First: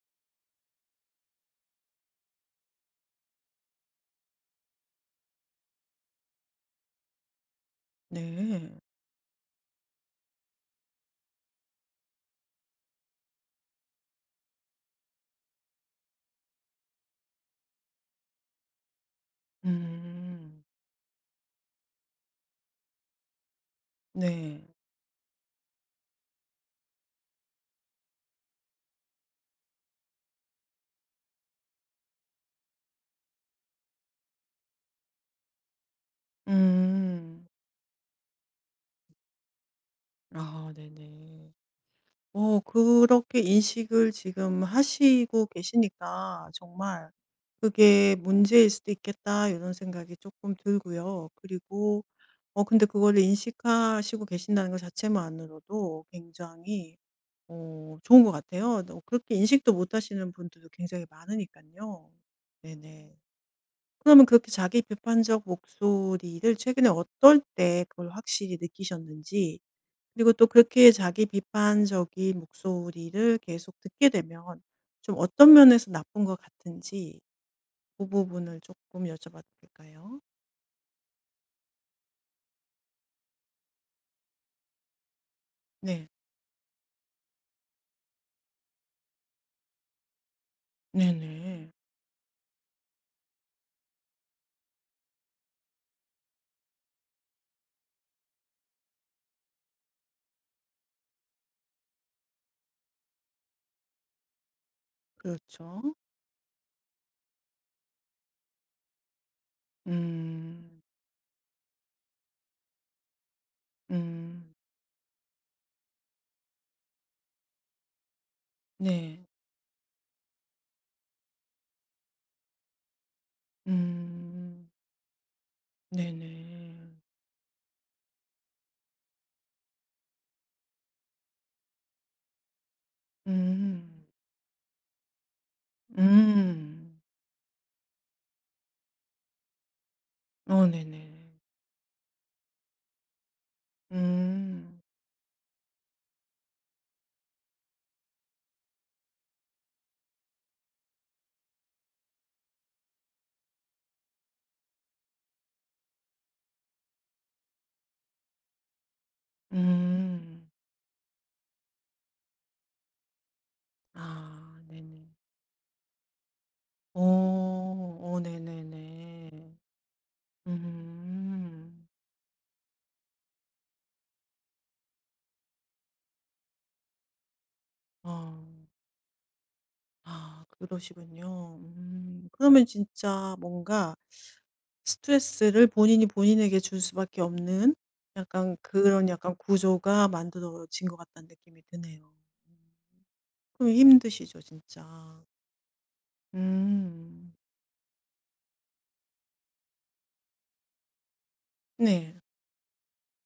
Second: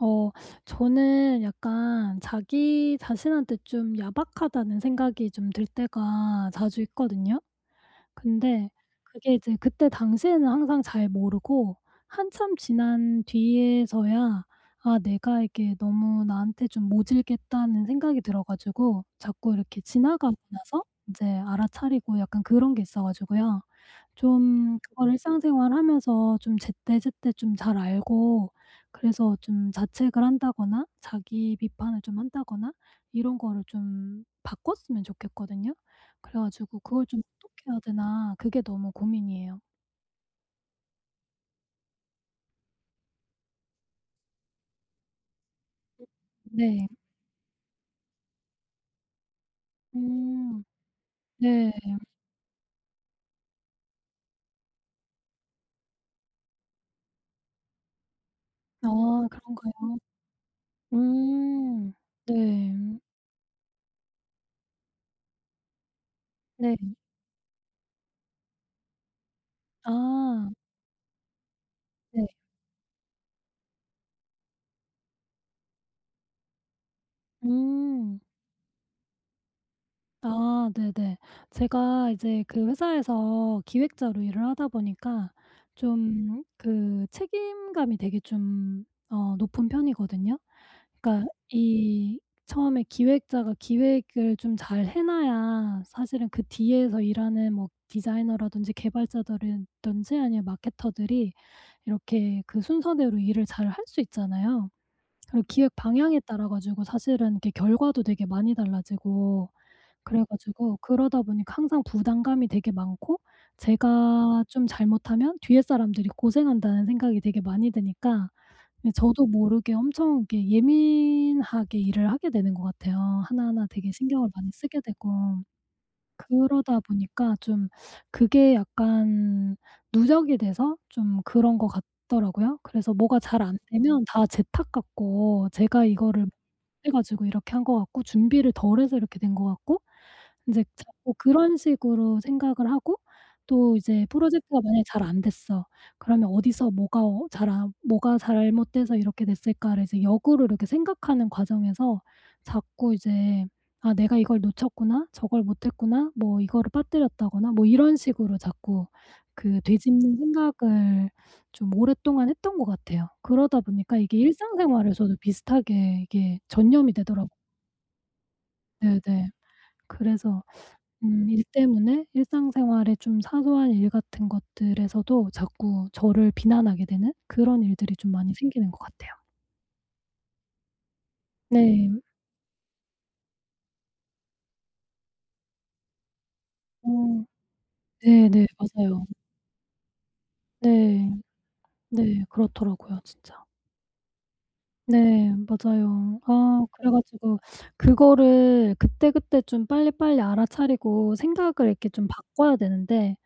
어 저는 약간 자기 자신한테 좀 야박하다는 생각이 좀 들 때가 자주 있거든요. 근데 네. 그게 이제 그때 당시에는 항상 잘 모르고 한참 지난 뒤에서야 '아 내가 이게 너무 나한테 좀 모질겠다.'는 생각이 들어 가지고 자꾸 이렇게 지나가고 음. 나서 인제 알아차리고 약간 그런 게 있어 가지고요. 네. 좀 그걸 일상생활하면서 좀 제때제때 좀 잘 알고 그래서 좀 자책을 한다거나 자기 비판을 좀 한다거나 이런 거를 좀 바꿨으면 좋겠거든요. 그래 가지고 그걸 좀 음. 어떻게 해야 되나 그게 너무 고민이에요. 아 네네. 어 그렇게 인식을 지금 하시고 계시니까 네. 정말 '그게 문제일 수도 있겠다.' 이런 생각이 조금 음. 들고요. 네. 그리고 어 근데 그거를 인식하시고 계신다는 것 자체만으로도 굉장히 어 좋은 것 같아요. 아 어, 그렇게 인식도 그런가요? 못 하시는 분들도 굉장히 많으니까 음. 요 네. 네네. 그러면 그렇게 자기 비판적 목소리를 네. 최근에 어떨 때 그걸 확실히 느끼셨는지, 그리고 또 아. 그렇게 자기 네. 비판적인 목소리를 계속 듣게 되면 좀 어떤 면에서 나쁜 것 같은지 그 음. 부분을 조금 여쭤봐도 될까요? 아 네네. 제가 이제 그 회사에서 기획자로 일을 하다 보니까 네. 좀 그 책임감이 되게 좀 높은 편이거든요. 그러니까 네네. 이 처음에 기획자가 기획을 좀 잘 해 놔야 사실은 그 뒤에서 일하는 뭐 디자이너라든지 개발자들이든지 아니면 마케터들이 이렇게 그 순서대로 일을 잘 할 수 있잖아요. 그리고 기획 그렇죠. 방향에 따라 가지고 사실은 이렇게 결과도 되게 많이 달라지고 그래 가지고 음. 그러다 보니까 항상 부담감이 되게 많고 제가 음. 좀 잘못하면 뒤에 사람들이 고생한다는 생각이 되게 많이 드니까 예 네. 저도 모르게 엄청 이렇게 예민하게 일을 하게 되는 것 같아요. 하나하나 되게 신경을 많이 음. 쓰게 되고. 네네. 그러다 보니까 좀 그게 약간 누적이 돼서 좀 그런 것 같더라고요. 그래서 뭐가 잘 안 되면 음. 다 제 탓 같고 제가 이거를 못 해 음. 가지고 이렇게 한 것 같고 준비를 덜 해서 이렇게 된 것 같고 인제 어, 자꾸 네네. 그런 식으로 생각을 하고 또 이제 프로젝트가 만약에 음. 잘 안 됐어. 그러면 '어디서 뭐가 어 잘 안 뭐가 잘못돼서 이렇게 됐을까.'를 이제 역으로 이렇게 생각하는 과정에서 자꾸 이제 '아 내가 이걸 놓쳤구나. 저걸 못 했구나. 뭐 이거를 빠뜨렸다거나.' 뭐 이런 식으로 자꾸 그 되짚는 음. 생각을 좀 오랫동안 했던 것 같아요. 그러다 보니까 이게 아 네네. 일상생활에서도 비슷하게 이게 전염이 되더라고요. 어. 어 네네. 네네네. 그래서 일 음. 때문에 일상생활의 좀 사소한 일 같은 것들에서도 자꾸 저를 비난하게 되는 그런 일들이 좀 많이 어. 생기는 것 같아요. 아 그러시군요. 네. 음. 그러면 진짜 뭔가 스트레스를 본인이 본인에게 줄 어 수밖에 없는 네네. 약간 맞아요. 그런 약간 구조가 만들어진 것 네. 같다는 느낌이 드네요. 네. 음. 그렇더라고요 진짜. 그럼 힘드시죠 진짜. 네. 맞아요. 아 그래 네. 음. 가지고 그거를 그때그때 좀 빨리빨리 알아차리고 생각을 이렇게 좀 네. 바꿔야 되는데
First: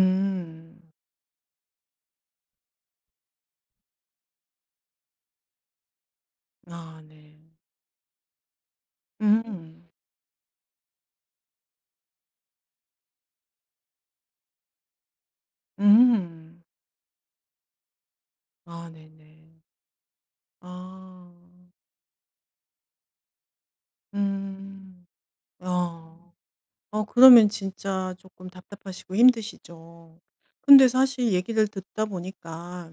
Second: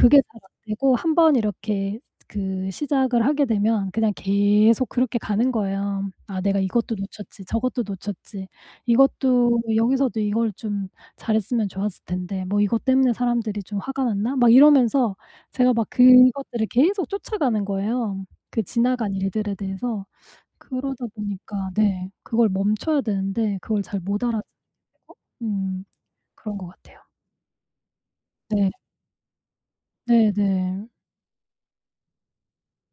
그게 잘 안 되고 한 번 이렇게 그 시작을 하게 되면 그냥 계속 그렇게 가는 거예요. '아 내가 이것도 아 네. 놓쳤지. 저것도 놓쳤지. 이것도 음. 여기서도 이걸 좀 잘했으면 좋았을 텐데 뭐 이것 때문에 사람들이 좀 화가 났나?' 막 이러면서 제가 막 음. 그것들을 계속 쫓아가는 거예요, 그 아 지나간 일들에 네네. 대해서. 그러다 아. 보니까 네 그걸 멈춰야 되는데 그걸 잘 못 알아채고 음. 음 아. 그런 것 같아요. 어 그러면 진짜 조금 네. 답답하시고 힘드시죠. 네네. 근데 사실 얘기를 듣다 보니까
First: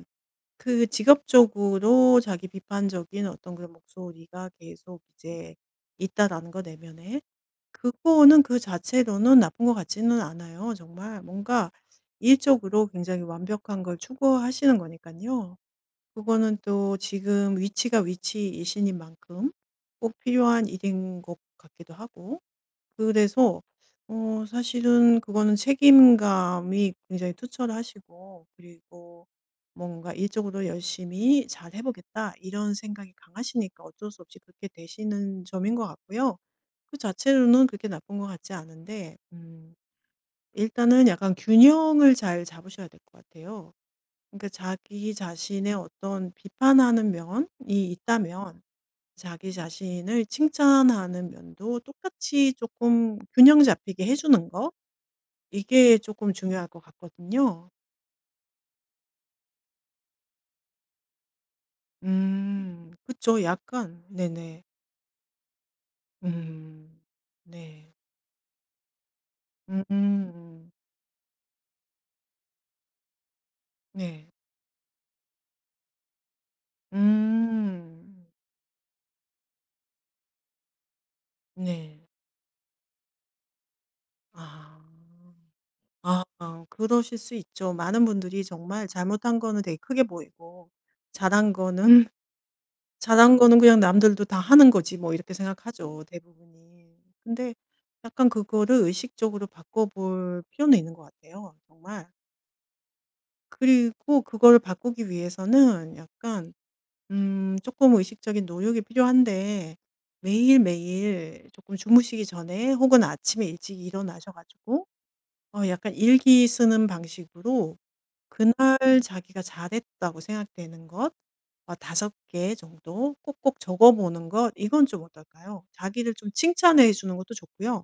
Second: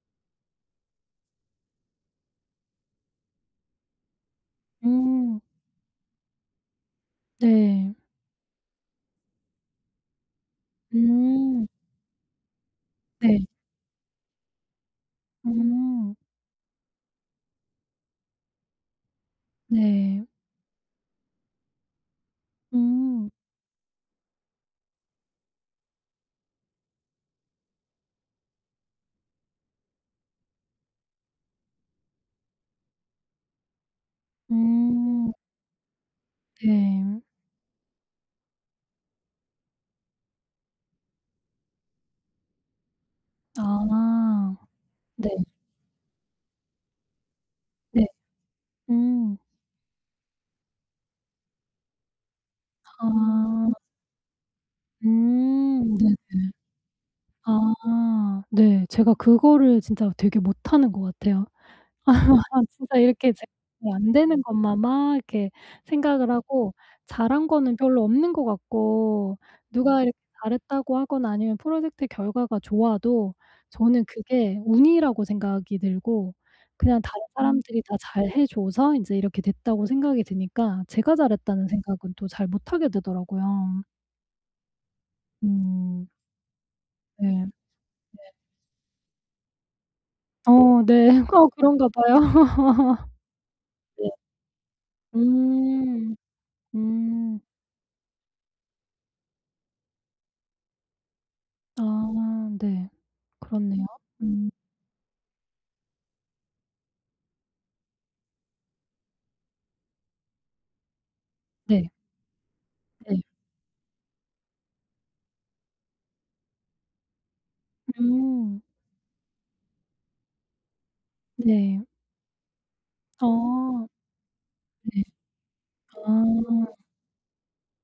그 직업적으로 자기 비판적인 어떤 그런 목소리가 계속 음. 이제 있다라는 거 내면에, 네. 그거는 그 자체로는 나쁜 것 같지는 않아요 정말. 음. 뭔가 일적으로 굉장히 네. 완벽한 걸 추구하시는 거니까요. 음. 그거는 또 지금 위치가 위치이신 만큼 꼭 네. 필요한 일인 것 같기도 하고. 음. 그래서 어 사실은 그거는 책임감이 굉장히 투철하시고 그리고 뭔가 '일적으로 열심히 잘 해 보겠다.' 이런 생각이 강하시니까 어쩔 수 없이 그렇게 음. 되시는 점인 것 같고요. 그 네. 자체로는 그렇게 나쁜 것 같지 않은데 일단은 약간 균형을 잘 잡으셔야 될 것 같아요. 그러니까 아. 자기 네. 자신의 어떤 비판하는 면이 네. 있다면 음. 자기 자신을 칭찬하는 면도 똑같이 아. 조금 균형 잡히게 해주는 거? 음. 이게 조금 네네. 중요할 것 같거든요. 아. 네. 제가 그거를 진짜 되게 못하는 것 같아요. 진짜 이렇게 그쵸. 제 어, 약간, 안 되는 네네. 것만 막 이렇게 생각을 하고 음, 잘한 거는 네. 별로 없는 것 같고 음, 누가 이렇게 음, 잘했다고 하거나 아니면 프로젝트 결과가 좋아도 저는 네. 그게 운이라고 생각이 들고 그냥 다른 사람들이 다 음, 잘해 줘서 이제 이렇게 됐다고 생각이 드니까 제가 잘했다는 네. 생각은 또 잘 못하게 되더라고요. 아, 음. 아, 아, 그러실 수 네. 있죠. 많은 분들이 정말 잘못한 거는 되게 크게 보이고, 어 네. 어 잘한 그런가 거는 봐요. 잘한 거는 그냥 네. 남들도 다 하는 거지 뭐 이렇게 생각하죠, 음. 대부분이. 음. 근데 약간 그거를 의식적으로 바꿔볼 필요는 있는 것 같아요, 정말. 아 네. 그렇네요. 그리고 음. 그거를 바꾸기 위해서는 약간 조금 의식적인 노력이 필요한데 매일매일 조금 네. 주무시기 전에 혹은 네. 아침에 일찍 일어나셔 가지고 어 약간 일기 쓰는 방식으로 그날 음. 자기가 잘했다고 생각되는 것 어 네. 5개 개 정도 꼭꼭 아. 적어 보는 것 이건 네. 좀 어떨까요? 자기를 아. 좀 칭찬해 주는 것도 좋고요.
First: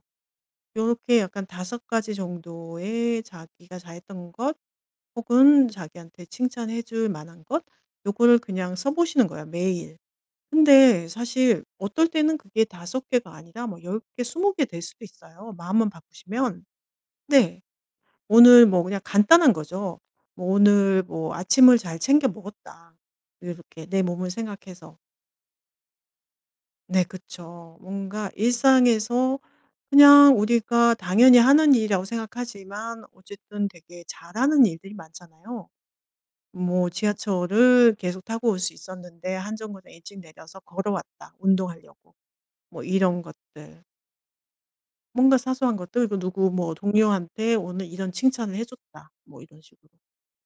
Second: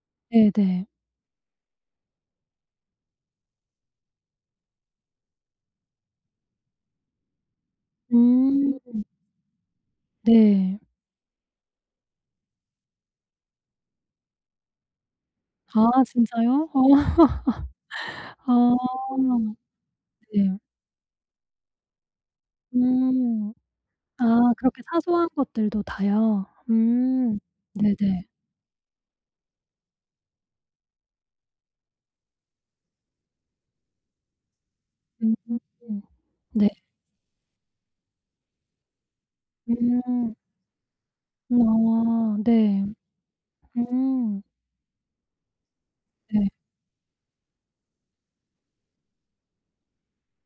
이 네네. 렇게 약간 5가지 가지 정도의 자기가 잘했던 것 혹은 자기한테 칭찬해 줄 만한 것 요거를 그냥 음. 써 보시는 거예요, 매일. 네. 근데 사실 어떨 때는 그게 5개 개가 아니라 뭐 10개 개, 20개 될 수도 있어요, 아 마음만 바꾸시면. 진짜요? 어. 네. 오늘 뭐 아. 그냥 간단한 거죠. 뭐 네. '오늘 뭐 아침을 잘 챙겨 먹었다.' 이 음. 렇게 내 아 몸을 그렇게 생각해서. 사소한 것들도 다요? 네 음. 그쵸. 네네. 뭔가 일상에서 그냥 우리가 당연히 하는 일이라고 생각하지만 어쨌든 되게 잘하는 일들이 음. 많잖아요. 네. 뭐 지하철을 계속 타고 올 수 있었는데 한 정거장 일찍 음. 내려서 걸어왔다 운동하려고. 아 뭐 네. 이런 것들. 음. 뭔가 사소한 것들 그리고 네. 누구 뭐 동료한테 오늘 이런 칭찬을 해 줬다. 뭐 이런 식으로.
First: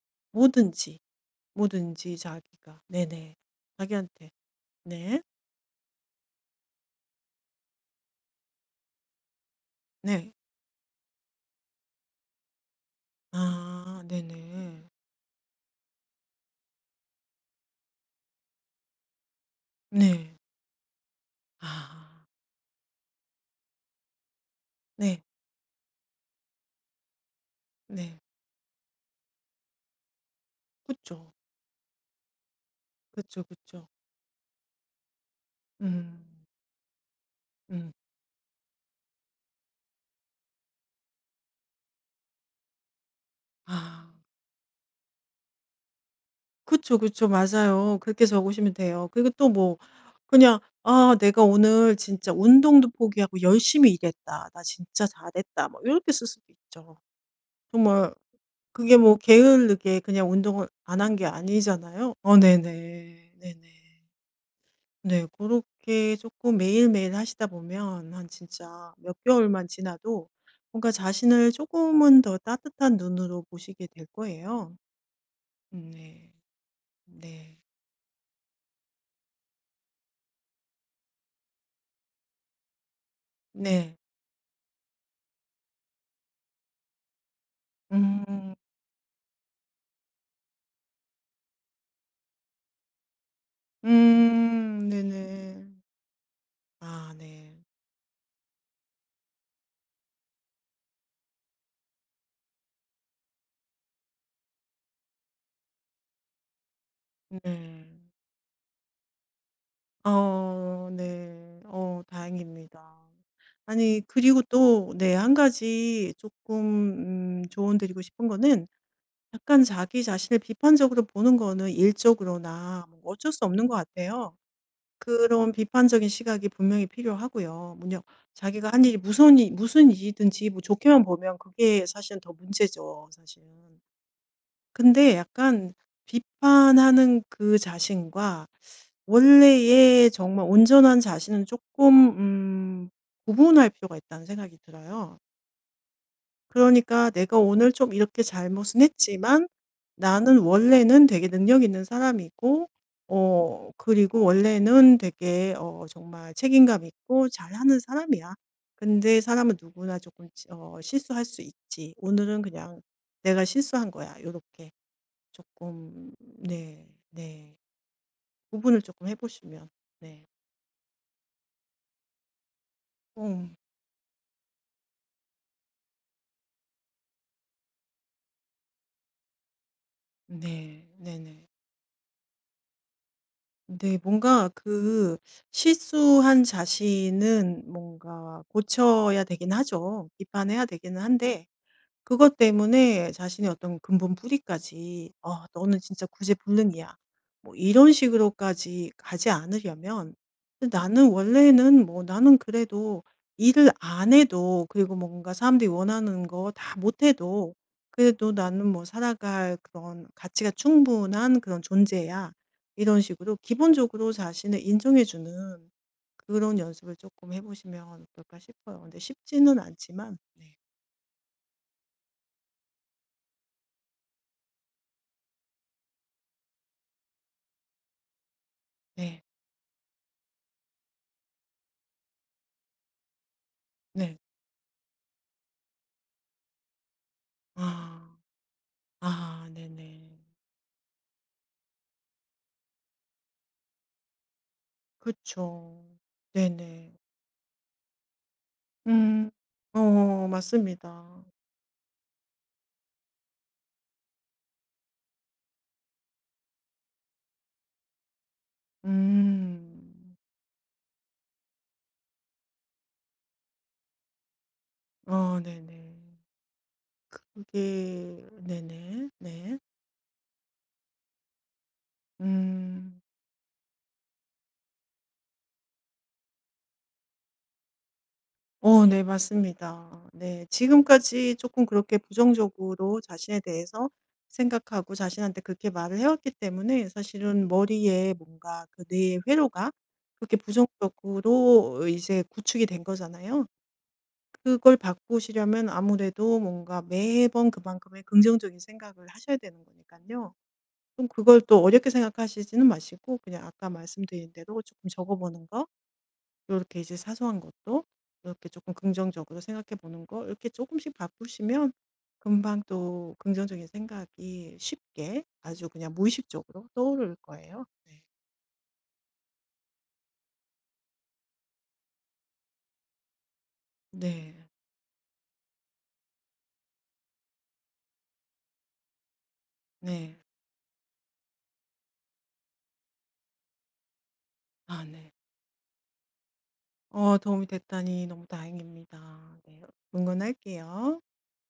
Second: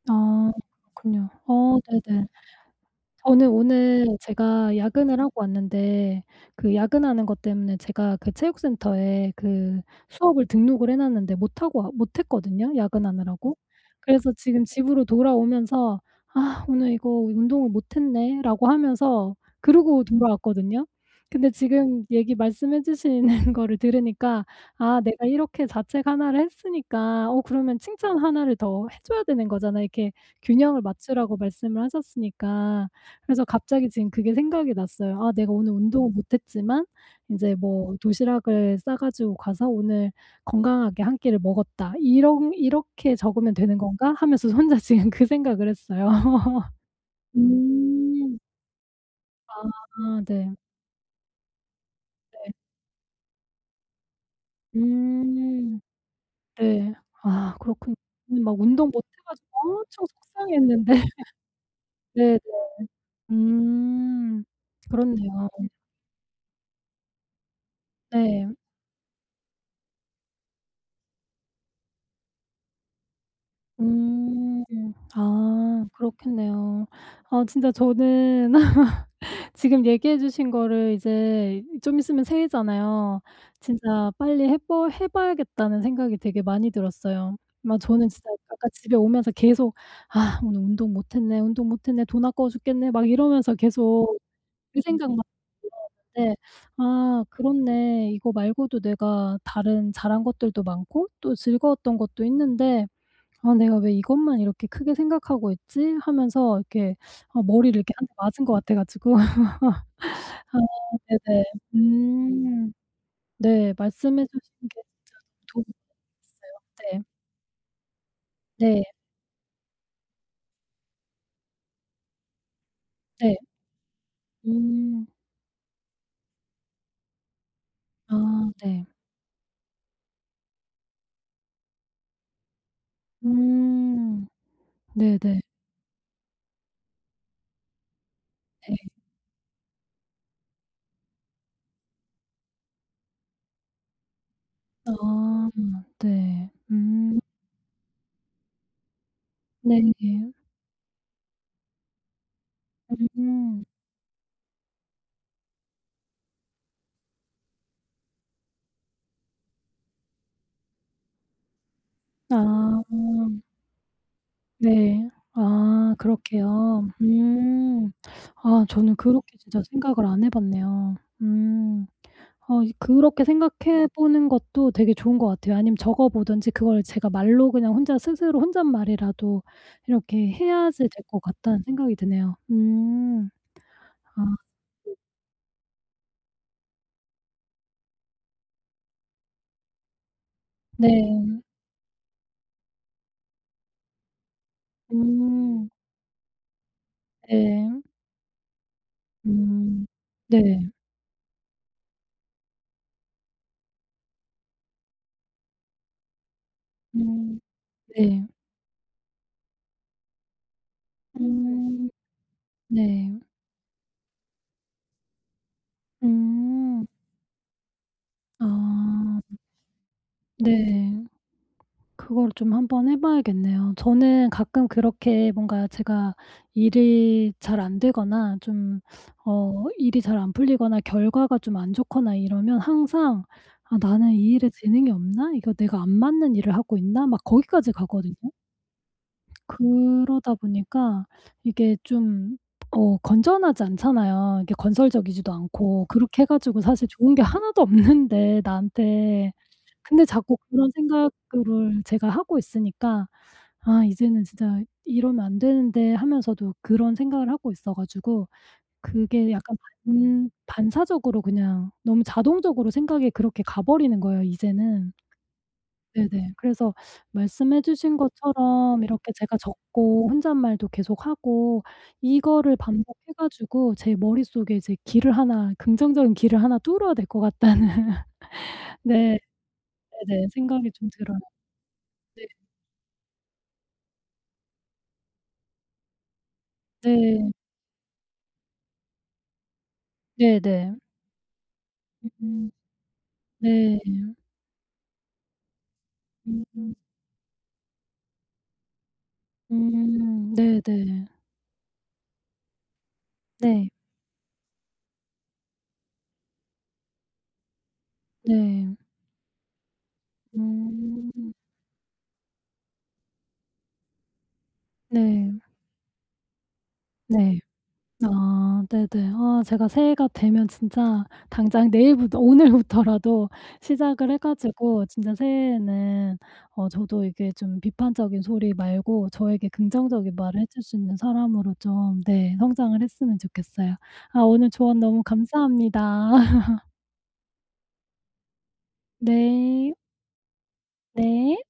아 뭐든지. 그렇군요. 어 뭐든지 네네. 자기가. 네네. 저는 오늘 자기한테. 제가 야근을 네. 하고 왔는데 그 야근하는 것 때문에 제가 그 체육센터에 그 네. 수업을 등록을 해 놨는데 못 하고 와 못 했거든요, 야근하느라고. 아 그래서 지금 네네. 집으로 돌아오면서 '아 오늘 이거 운동을 못 했네.'라고 하면서 그러고 네. 돌아왔거든요. 근데 지금 아 얘기 말씀해 주시는 거를 들으니까 '아 네. 내가 이렇게 자책 하나를 했으니까 어 그러면 칭찬 네. 하나를 더 해 줘야 되는 거잖아.' 이렇게 균형을 그쵸. 맞추라고 말씀을 하셨으니까 그래서 그쵸, 갑자기 그쵸. 지금 그게 생각이 났어요. '아 내가 오늘 운동을 음. 못 했지만 인제 음. 뭐 도시락을 싸 가지고 가서 오늘 건강하게 한 끼를 먹었다. 이런 이렇게 적으면 되는 아. 건가?' 하면서 혼자 지금 그 생각을 했어요. 그쵸, 그쵸. 맞아요. 그렇게 음. 적으시면 돼요. 그리고 또 뭐 아 네. 그냥 '아 내가 오늘 진짜 네. 운동도 포기하고 열심히 일했다. 나 진짜 잘했다.' 음. 뭐 이렇게 쓸 수도 네. 있죠. 아 그렇군요. 정말 저는 막 운동 그게 못해 뭐 가지고 게으르게 엄청 그냥 운동을 속상해했는데 안 한 게 아니잖아요. 어 네네. 네네. 네네. 음. 네. 그 그렇네요. 렇게 조금 매일매일 하시다 보면 한 네. 진짜 몇 개월만 지나도 뭔가 자신을 조금은 더 따뜻한 눈으로 보시게 될 음. 거예요. 아 네. 그렇겠네요. 아 네. 진짜 저는 지금 얘기해 주신 거를 이제 좀 있으면 새해잖아요. 네. 진짜 빨리 해 봐야겠다는 생각이 되게 많이 들었어요. 막 저는 진짜 음. 아까 집에 오면서 계속 '아 오늘 운동 못 했네. 운동 못 했네. 돈 아까워 죽겠네.' 막 이러면서 계속 그 음. 생각만 네네. 들었는데 아 '아 네. 그렇네. 이거 말고도 내가 다른 잘한 것들도 많고 또 즐거웠던 것도 있는데' '아 내가 왜 이것만 이렇게 크게 생각하고 있지?' 하면서 이렇게 어 머리를 네. 이렇게 한 대 맞은 것 같아 가지고 아 어 네네. 네. 어 음. 다행입니다. 네. 아니 말씀해 그리고 주신 게 또 네 진짜 한 도움이 가지 많이 됐어요. 조금 조언 드리고 싶은 거는 네. 네. 약간 자기 자신을 비판적으로 보는 거는 일적으로나 뭐 어쩔 네. 수 없는 것 같아요. 음. 그런 비판적인 시각이 분명히 필요하고요. 뭐냐 아 자기가 한 네. 일이 무슨 일이든지 뭐 좋게만 보면 그게 사실은 더 문제죠, 사실은. 음. 근데 네네. 약간 비판하는 그 자신과 네. 원래의 정말 온전한 자신은 조금 음 구분할 필요가 있다는 생각이 들어요. 아 네. 그러니까 음. 내가 오늘 좀 이렇게 잘못은 했지만 네. 나는 원래는 되게 능력 있는 사람이고, 음. 어, 그리고 원래는 되게 어, 정말 책임감 있고 잘하는 사람이야. 근데 사람은 누구나 조금 어, 실수할 수 있지. 오늘은 그냥 아. 내가 실수한 거야. 이렇게 네. 아 조금, 네, 그렇게요. 네. 음. 아 구분을 저는 조금 그렇게 진짜 해보시면, 생각을 안 네. 해 봤네요. 음. 어 이 그렇게 음, 생각해 보는 것도 되게 좋은 것 같아요. 아니면 적어 보든지 그걸 제가 말로 그냥 혼자 스스로 혼잣말이라도 이렇게 해야지 네, 될 것 네네. 같다는 생각이 드네요. 음. 네. 아 뭔가 그 실수한 자신은 뭔가 고쳐야 되긴 하죠. 비판해야 되기는 네. 한데 그것 때문에 자신의 어떤 근본 뿌리까지 '어 음. 너는 진짜 구제불능이야.' 뭐 네. 이런 식으로까지 가지 음. 않으려면 네. 나는 원래는 뭐 나는 그래도 일을 안 해도 그리고 뭔가 사람들이 원하는 거 다 못 음. 해도 네. 그래도 '나는 뭐 살아갈 그런 가치가 충분한 그런 음. 존재야.' 이런 네. 식으로 기본적으로 자신을 인정해 주는 그런 음. 연습을 조금 해 보시면 어떨까 싶어요. 근데 아. 쉽지는 않지만, 네. 네. 그걸 좀 한번 해 봐야겠네요. 저는 가끔 그렇게 뭔가 제가 일이 잘 안 되거나 좀 네. 어 일이 잘 안 풀리거나 결과가 좀 안 좋거나 이러면 항상 '아 나는 네. 이 일에 재능이 없나? 이거 내가 안 맞는 일을 하고 있나?' 막 거기까지 가거든요. 아. 아 네네. 그러다 보니까 이게 좀 어 건전하지 않잖아요. 이게 건설적이지도 그쵸. 않고 그렇게 해 가지고 사실 네네. 좋은 게 하나도 없는데 음. 나한테. 근데 어 자꾸 그런 맞습니다. 생각을 제가 하고 있으니까 '아 이제는 진짜 이러면 안 되는데.' 하면서도 그런 생각을 하고 있어 가지고 그게 약간 음. 반 반사적으로 그냥 너무 자동적으로 생각이 그렇게 가 버리는 거예요 이제는. 어 네네. 네네. 그래서 말씀해 주신 그게 것처럼 이렇게 네네. 제가 네. 적고 혼잣말도 계속하고 이거를 음. 반복해 가지고 제 머릿속에 이제 길을 하나 긍정적인 길을 하나 뚫어야 될 것 같다는 어 네 네 맞습니다. 네네 네. 생각이 좀 들어요. 지금까지 조금 그렇게 네. 부정적으로 자신에 대해서 생각하고 자신한테 그렇게 말을 해왔기 때문에 네. 사실은 머리에 뭔가 그 뇌의 회로가 그렇게 네네. 부정적으로 이제 음. 구축이 된 거잖아요. 네. 그걸 바꾸시려면 아무래도 음. 음. 뭔가 매번 그만큼의 긍정적인 생각을 하셔야 되는 거니까 음. 요 네네. 좀 그걸 또 어렵게 생각하시지는 마시고 그냥 네. 아까 말씀드린 대로 조금 적어 보는 거 이렇게 이제 사소한 것도 이렇게 조금 네. 긍정적으로 생각해 보는 거 이렇게 조금씩 음. 바꾸시면 금방 또 긍정적인 생각이 쉽게 네. 아주 그냥 무의식적으로 떠오를 네. 거예요. 네. 아 네네. 아 제가 새해가 되면 진짜 당장 내일부터 오늘부터라도 시작을 해 네. 가지고 진짜 새해에는 어 저도 이게 좀 비판적인 소리 말고 저에게 긍정적인 네. 말을 해줄 수 있는 사람으로 좀 네 성장을 했으면 좋겠어요. 아 오늘 조언 아 너무 네. 감사합니다. 어 도움이 됐다니 너무 다행입니다. 네. 네. 응원할게요. 네.